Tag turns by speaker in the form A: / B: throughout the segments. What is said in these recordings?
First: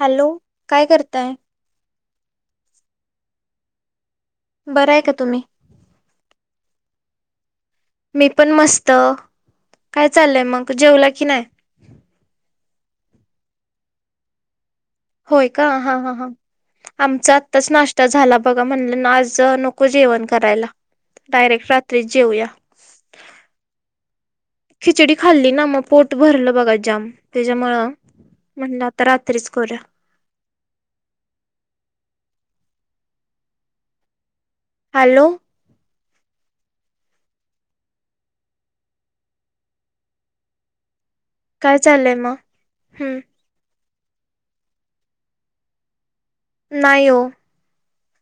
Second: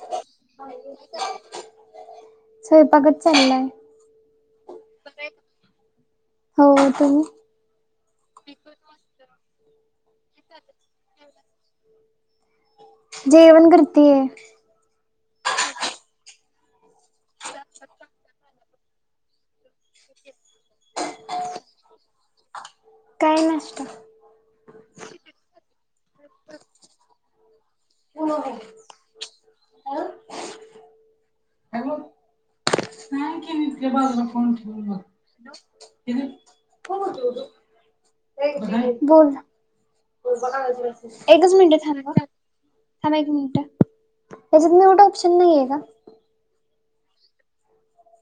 A: Hello! काय करताय?
B: स्वयंपाकच चाललाय.
A: बरं आहे का तुम्ही.
B: हो तुम्ही.
A: मी पण मस्त काय चाललंय मग जेवला की नाही?
B: जेवन करतेय‌.
A: होय का हा ह ह आमचा आत्ताच नाश्ता झाला बघा म्हणलं ना आज नक नको जेवण करायला डायरेक्ट रात्रीच जेऊया.
B: काय नाष्टा.
A: खिचडी खाल्ली ना मग पोट भरलं बघा जाम त्याच्यामुळं म्हल आ रात्रीच करूया.
B: [unintelligible]
A: हॅलो
B: बोल. एकच
A: काय
B: मिनटं थांब हा
A: चाललंय मग
B: थांब एक
A: हम्म
B: मिनिट याच्यात म्यूट ऑप्शन नाहीे आहे का?
A: नाही हो.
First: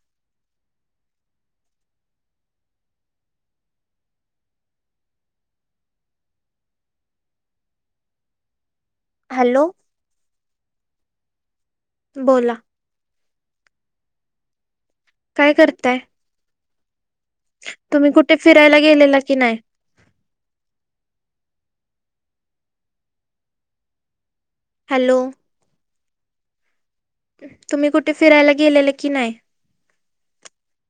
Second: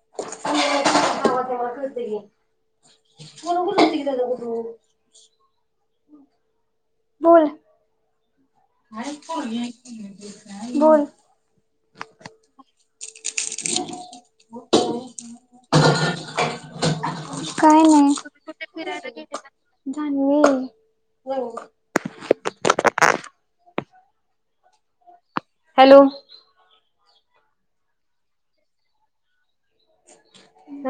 B: [unintelligible] बोल.
A: हॅलो
B: बोल.
A: बोला.
B: हम!
A: काय करताय?
B: काय
A: तुम्ही कुठे फिरायला गेलेला की नाही?
B: हॅल्लो! हॅलो!
A: हॅलो!
B: हॅलो!
A: तुम्ही कुठे फिरायला गेलेलं की नाही?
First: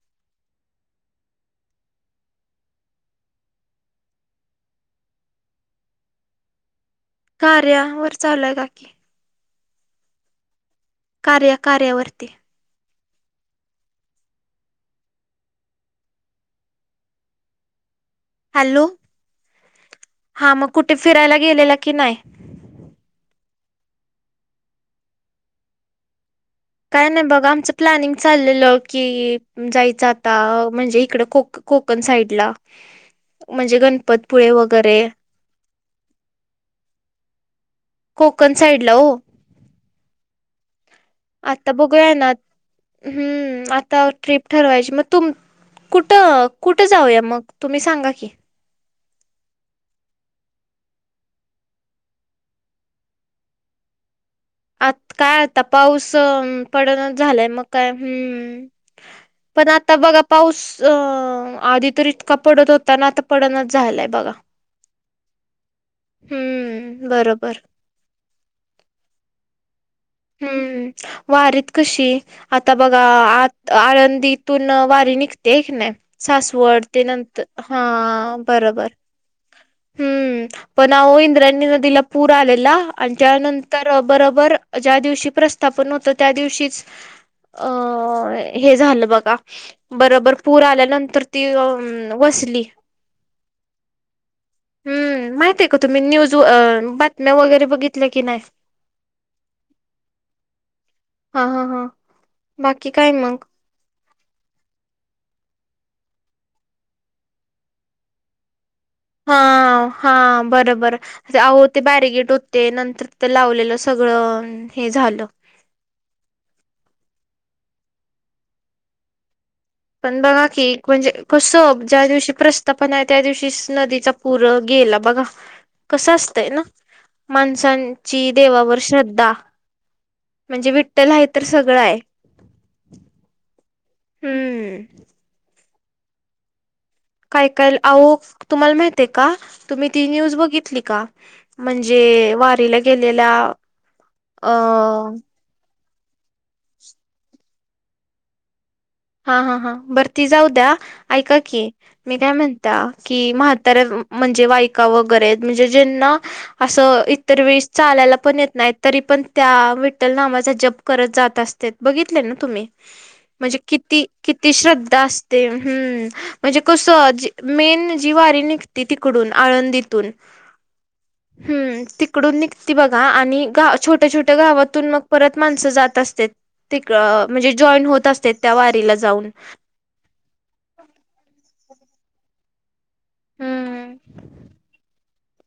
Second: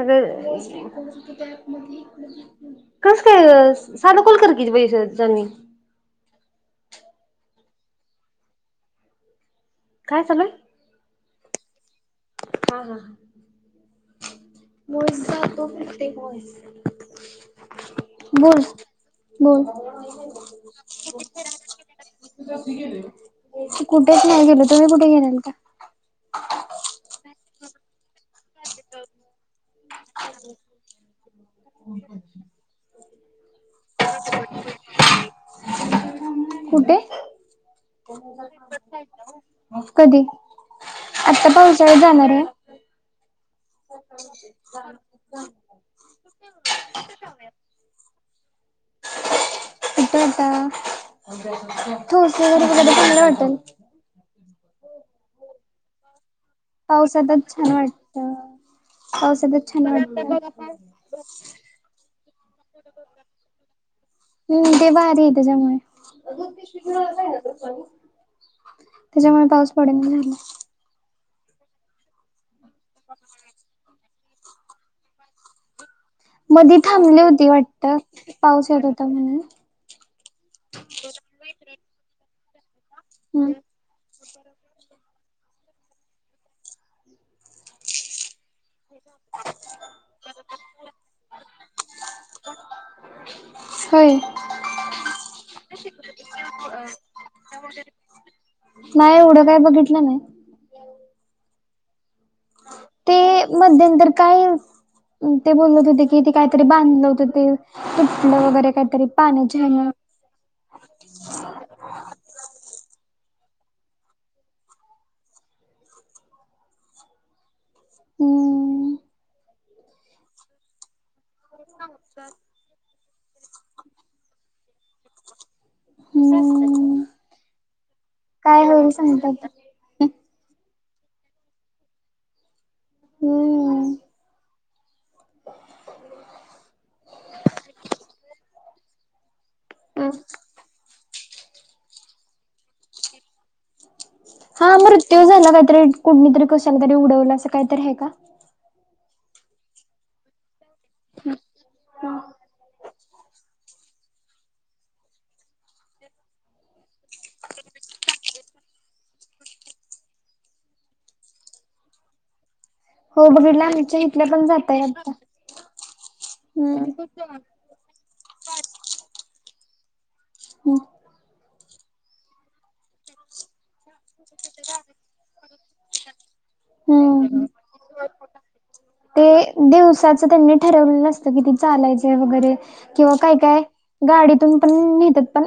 B: अग कस काय ग साधा कॉल कर की!
A: कार्या वर चालय का?
B: काय चालू आहे.
A: कार्य कार्या वरर्ती.
B: हा हा व्हॉईस जातो म्हणते वाईस.
A: हॅलो! हा मग कुठे फिरायला गेलेला कि नाही?
B: कुठेच नाही गेल तुम्ही कुठे गेलेलात का?
A: काय नाही बघा आमचं प्लॅनिंग चाललेलं की जायचं. आता म्हणजे इकड कोक-कोकण साईड ला म्हणजे गणपतपुळे वगैरे.
B: कुटे?
A: कोकण साईडला हो
B: म कधी?
A: आता
B: पावसाळ्यात
A: बघूया ना
B: जाणार आहे.
A: हूं आता ट्रीप ठरवायची मग तुम कुठं, कुठं जाऊया मग तुम्ही सांगा की.
B: कुठ होता [unintelligible] चांगलं होटेल.
A: आत काय आता पाऊस. पडना
B: पावसातच
A: झालंय मग
B: छान
A: काय
B: वाटत
A: हूं पण
B: पावसातच छान
A: आता बघा
B: वाटत.
A: पाऊस अ आधी तरी इतका पडत होता ना, आता पडनाच झालाय बघा.
B: हूं ते भारीय त्यांच्यामुळे. [unintelligible]
A: हम्म बरोबर
B: त्याच्यामुळे पाऊस पडेन.
A: हूं वारीत कशी आता बघा आत आळंदीत तून वारी निघते एक ना.
B: मधी
A: सासवडते
B: थांबली
A: नंत
B: होती
A: हा
B: वाटत पाऊस येत
A: बरबर.
B: होता म्हणून.
A: हूं पण अहो इंद्रायनी न दिला पूर आलेला, आणि
B: हम्म
A: त्यानंतर बरबर ज्या दिवशी प्रस्थापन होत त्या दिवशीच अ हे झालं ब घा का बरबर पूर आल्यानंतर ती अ वसली.
B: होय!
A: हूं माहित आहे का तुम्ही न्यूज अ बातम्या वगैरे बघितल्या की नाही?
B: नाही एवढं काय बघितलं नाही.
A: हा हा हा बाकी
B: ते
A: काय मग.
B: मध्यंतर काय ते बोलत होते कि ते काहीतरी बांधलं होत ते सुटलं वगैरे काहीतरी
A: हा
B: पाण्याच्या ह्यानी.
A: हा बर बर. अहो ते बॅरिगेट होते नंतर ते लावलेलं सगळं हे झालं.
B: [inaudible]
A: पण बघा की म्हणजे कसं ज्या दिवशी प्रस स्तापण आहे त्या दिवशीच नदीचा पूर गेला बघा. कसं असतंय ना
B: हम्म
A: माणसांची
B: काय
A: देवावर
B: होईल सांगता
A: श्रद्धा.
B: आता
A: म्हणजे विठ्ठल आहे तर सगळं आहे.
B: हूं
A: हूं! काय, कायल अहो तुम्हाला माहित का, तुम्ही ती न्यूज बघितली का? म्हणजे वारीला गेलेल्या अ
B: हा मृत्यू झाला काहीतरी कुणीतरी कशानतरी उडवलं असं काहीतरी आहे का?
A: हा हा हा बरती जाऊ द्या ऐका की मी काय म्हणता की माहं तर म्हणजे वायका वगैरे म्हणजे ज्यांना असं इतर वेळीस चालायला पण येत नाहीत. तरी पण त्या विठ्ठल नामाचा जप करत जात असत्यात बघितले ना तुम्ही.
B: हो बघितल आम्ही.
A: ती किती श्रद्धा असते हूं म्हणजे कस आजी मेन जी वारी निगती तिकडून आळंदीतून
B: ह [inaudible]
A: हूं तिकडून निघती बघा आणि गा छो ट्या छोट्या गावातून मग परत माणसं जात असत्यात तिक
B: हम्म.
A: म्हणजे जॉईन होत असत्यात. वारीला जाऊन
B: दिवसाचं त्यांनी ठरवलं नसतं किती चालायचे वगैरे किंवा काय, काय
A: हम्म.
B: गाडीतून पण नेतेत पण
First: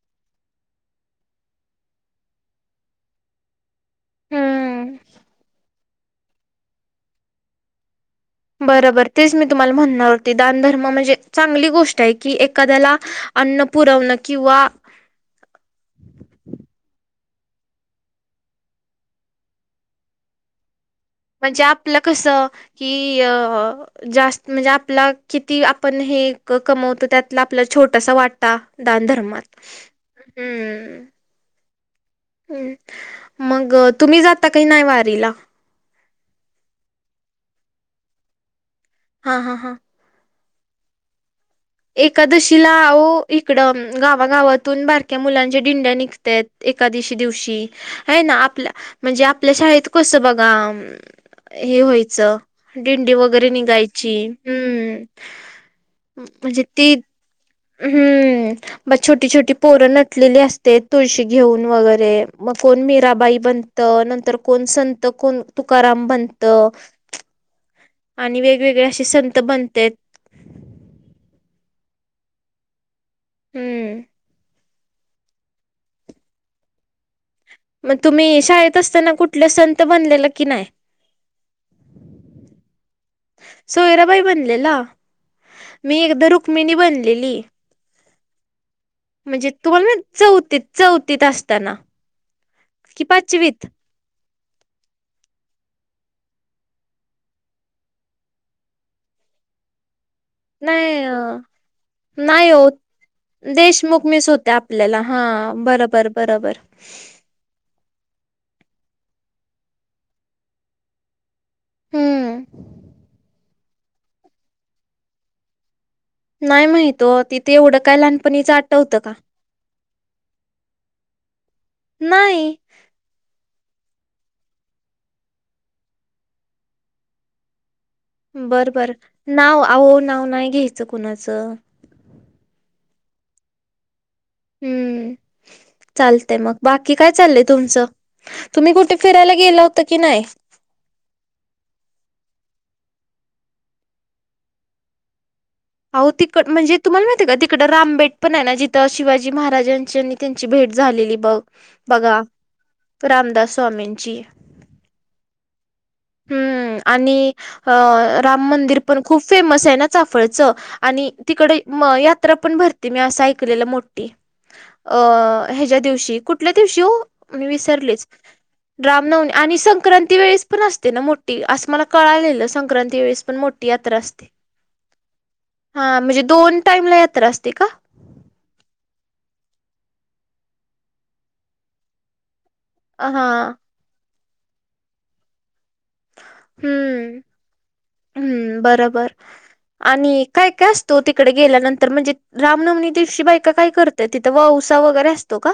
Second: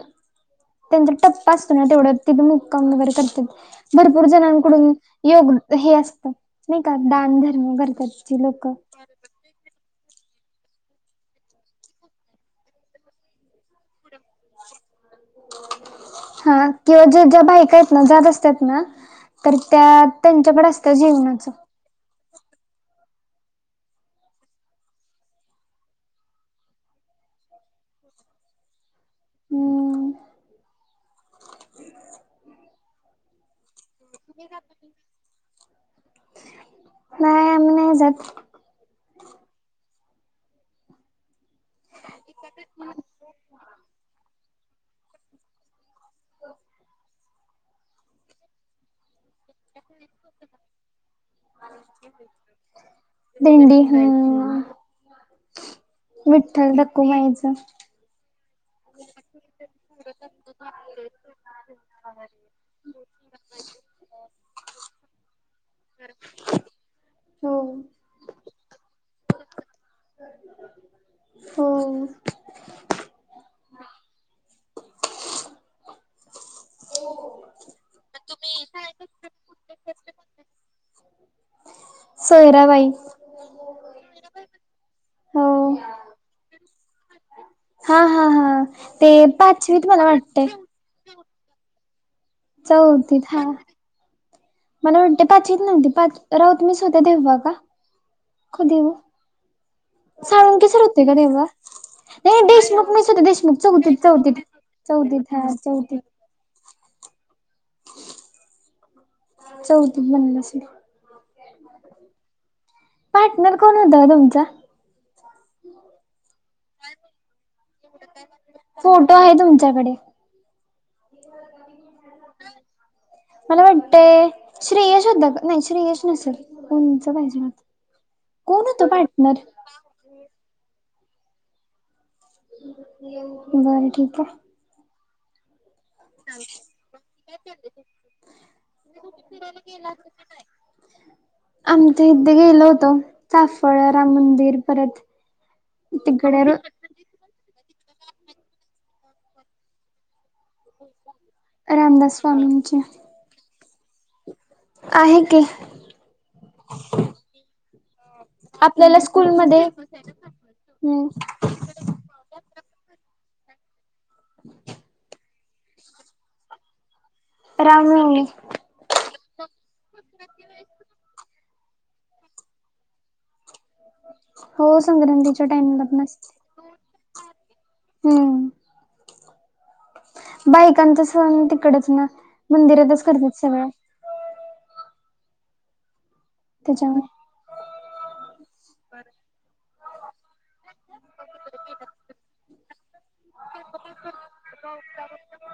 B: त्यांचा टप्प असतो ना तेवढं तिथे मुक्काम वगैरे करते भरपूर जणांकडून
A: हम्म.
B: योग हे असत नाही का दान धर्म करतात ती लोक
A: बरोबर तेच मी तुम्हाला म्हणणार होते दान धर्म म्हणजे चांगली गोष्ट आहे की एखाद्याला अन्न पुरवणं किंवा [unintelligible]
B: हा ते ज्या, ज्या बायका आहेत ना जात असतात ना तर त्या त्यांच्याकडे असतं जीवण
A: म्हणजे आपलं कसं कि अ जास्त म्हणजे आपला किती आपण हे कमवतो त्यातला आपला छोटसा वाटा दान धर्मात
B: हम्म
A: हम्म ह मग तुम्ही जाता की नाही वारीला
B: ह आम्ही नाही जात
A: हा, हा, हा एकादशीला आओ इकडं गावागावातून बारक्या मुलांचे डिंड्या निघत्यात एकादशी दिवशी आहे ना आपल्या म्हणजे आपल्या शाळेत कसं बघा हे व्हायचं दिंडी वगैरे निघायची हम्म म्हणजे
B: विठ्ठल
A: ती
B: रखुमाईच
A: हम्म छोटी छोटी पोरं नटलेली असतेत तुळशी घेऊन वगैरे मग कोण मीराबाई बनत नंतर कोण संत कोण तुकाराम बनत
B: हो
A: आणि वेगवेगळे असे संत बनतेत
B: हो
A: हम्म
B: हो
A: मग तुम्ही शाळेत असताना कुठलं संत बनलेला की नाही
B: सोयराबाई
A: सोयराबाई बनलेला
B: हो
A: मी एकदा रुक्मिणी बनली एली
B: हा हा हा ते
A: म्हणजे तुम्हाला
B: पाचवीत
A: माहिती
B: मला
A: का
B: वाटतय
A: चौथीत, चौथीत असताना कि
B: चौथीत हा
A: पाचवीत
B: मला वाटते पाचवीत नव्हती पाच राऊत मीस होते तेव्हा का? कधी ओ साळुंखे सर
A: नाही
B: होते का
A: अ
B: तेव्हा
A: नाही हो
B: देशमुख मिस होते चौथीत
A: देशमुख मिस
B: चौथीत
A: होत्या आपल्याला हा
B: चौथीत चौथीत
A: बरोबर बरोबर
B: चौथीत बनले असेल
A: हम्म
B: पाठ पार्टनर कोण होता ओ तुमचा
A: नाही माहित ओ तिथे एवढं काय लहानपणीचं आठवतं का
B: फोटो आहे तुमच्याकडे [unintelligible]
A: नाही
B: मला वाटत श्रेयश होता का नाही श्रेयश नसेल उणच पाहिजे होता
A: बरं बर नाव अहो नाव नाही घ्यायचं कुणाचं
B: तुझ्या आणि ठीक हाय.
A: हूं चालते मग बाकी काय चाललंय तुमचं तुम्ही कुठे फिरायला गेला होतां की नायं [inaudible]
B: आमच्या इथे गेलो होतो चाफळ राम मंदिर परत
A: अहो तिक
B: तिकडे र
A: म्हणजे तुम्हाला माहितीये का तिकडं रामबेट पण हाय ना जिथं शिवाजी महाराजांच्या नि त्यांची भेट झालेली बघ
B: रामदास
A: बघा
B: स्वामींचे
A: रामदास स्वामींची
B: आहे की
A: हम्म आणि अ राम मंदिर
B: आपल्याला
A: पण खूप
B: स्कूलमध्ये
A: फेमस ये ना चाफळचं
B: हम्म
A: आणि तिकडे म यात्रा पण भरती मी असं ऐकलेला मोठी अ ह्याज्या दिवशी कुठल्या दिवशी ओ मी विसरलेच
B: रामनवमी
A: रामनवनी आणि संक्रांती वेळेस पण असते ना मोठी असं मला कळालेलं संक्रांती वेळेस पण मोठ ठी यात्रा असते
B: हो संक्रांतीच्या टाइमलाच
A: हा म्हणजे
B: नसते
A: दोन टाइम ला यात्रा असते का?
B: हम्म बायकांच सण तिकडच ना मंदिरातच
A: हा
B: करत्यात सगळं
A: [inaudible]
B: त्याच्यामुळे
A: हम्म बरोबर आणि काय काय असतो तिकडे गेल्यानंतर म्हणजे रामनवनी दिवशी बाय तिथ काय करत्या तिथं ववसा वगैरे असतो का?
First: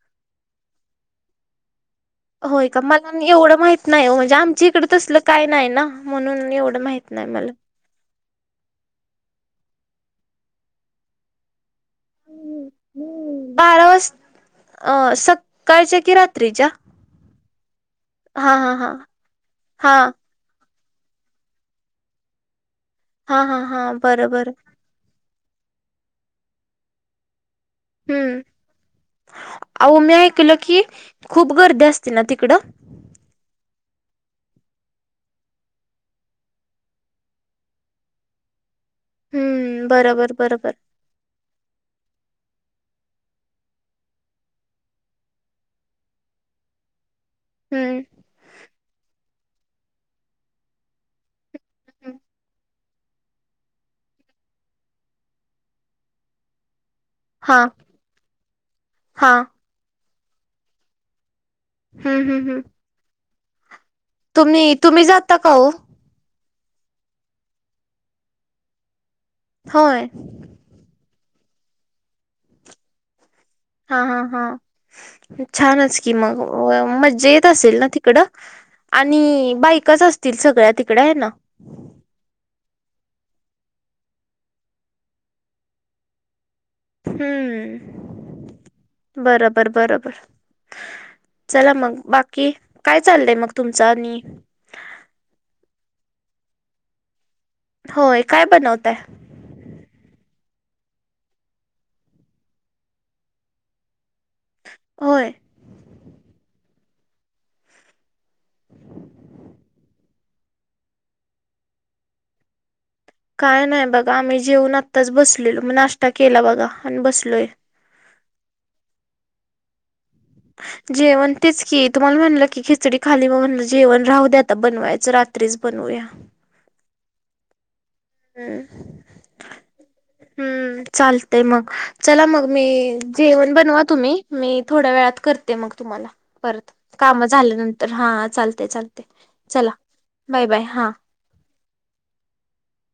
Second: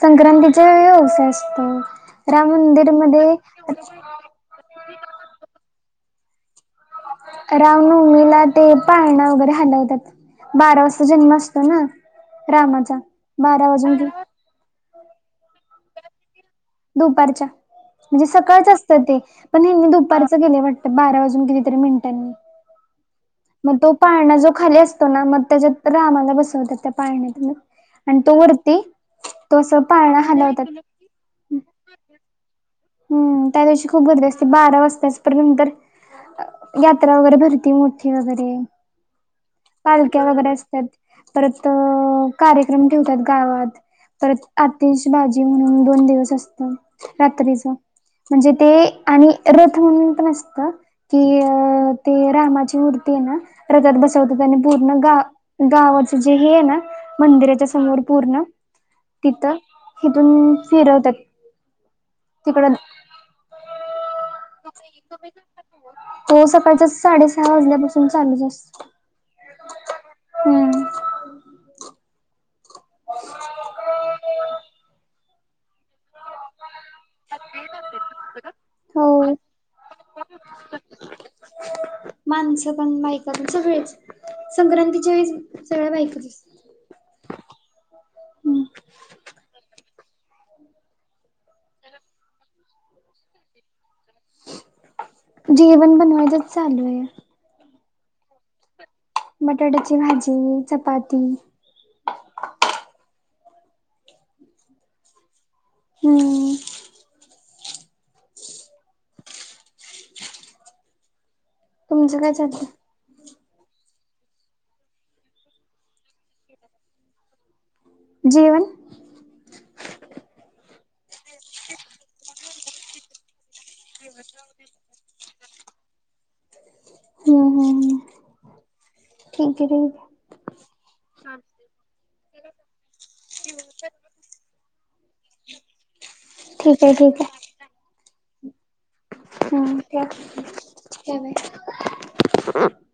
B: संक्रांतीचा ववसा असतो राम मंदिरमध्ये
A: नाय ओ म्हणजे आमच्या इकडे तसलं काय नाय ना म्हणून एवढं माहित नाही मला.
B: राम नऊमीला ते पाळणा वगैरे हलवतात बारा वाजता जन्म असतो ना रामाचा बारा वाजून गे
A: अ सकाळच्या की रात्रीच्या
B: दुपारच्या म्हणजे
A: हा
B: सकाळच
A: हा हा
B: असतं ते पण हे
A: हा
B: दुपार चं केलं वाटतं बारा वाजून कितीतरी मिनिटांनी
A: हा हा
B: म तो
A: हा
B: पाळणा जो
A: बरोबर
B: खाली असतो ना म त्याच्यात रामाला बसवतात त्या पाळण्यात म आणि तो
A: हम्म
B: वरती तो असं
A: अहो मी
B: पाळणा
A: ऐकलं
B: हालवतात.
A: की खूप गर्दी असते ना तिकडं
B: हम्म त्या दिवशी खूप गर्दी असते बारा वाजताचं परत नंतर यात्रा वगैरे भरती मोठी वगैरे
A: हम्म
B: पालख्या
A: बरोबर
B: वगैरे
A: बरोबर
B: असत्यात. परत अ कार्यक्रम ठेवत्यात गावात परत आतिश भाजी म्हणून दोन दिवस असत रात्र
A: हम्म
B: म्हणजे ते आणि रथ म्हणून पण असत. की अ ते रामाची मूर्ती ये ना रथात बसवतात आणि पूर्ण गाव गावाच जे हे ये न
A: हा
B: मंदिराच्या समोर पूर्ण
A: हा
B: तिथं इथून फिरवतात.
A: हूं हूं हूं
B: तिकड
A: तुम्ही तुम्ही जाता का ओ
B: तो सकाळचचं साडेसहा वाजल्यापासून चालूच असत.
A: होय.
B: हूं
A: हा हा हा छानच की मग मज्जा येत असेल ना ती कुड
B: हो
A: आणि बायकच असतील सगळ्या तिकड हाय ना?
B: माणसं पण बायक पण सगळेच संक्रांतीच्या वेळेस सगळ्या बायकच.
A: हम्म बरोबर बरोबर. चला मग, बाकी काय चाललंय मग तुमचं आणि?
B: जेवण बनवायचंच चालू आहे.
A: होय काय बनवताय?
B: बटाट्याची भाजी, चपाती
A: होय.
B: हम्म. तुमचं काय चाललं?
A: काय नाही बघा आम्ही जेऊन आत्ताच बसलेलो नाश्ता केला बघा आणि बसलोय.
B: जेवन
A: जेवण तेच की तुम्हाला म्हणलं की खिचडी खाली मग म्हणलं जेवण राहू द्या आता बनवायचं रात त्रिच बनूया.
B: हम् हम हम्.
A: हम्म.
B: [unintelligible]
A: हम्मं चालतय मगं चला मगं मी जेवणं बनवा तुम्हीं मी थोड्या वेळात करते, मगं तुम्हांला परत
B: ठीक आहे ठीक आहे ठीक
A: कामं
B: आहे.
A: झाल्यानंतर. तर हा चालतय चालतय चला
B: हम्म ठेवा.
A: बाय बाय हा.
B: [inaudible]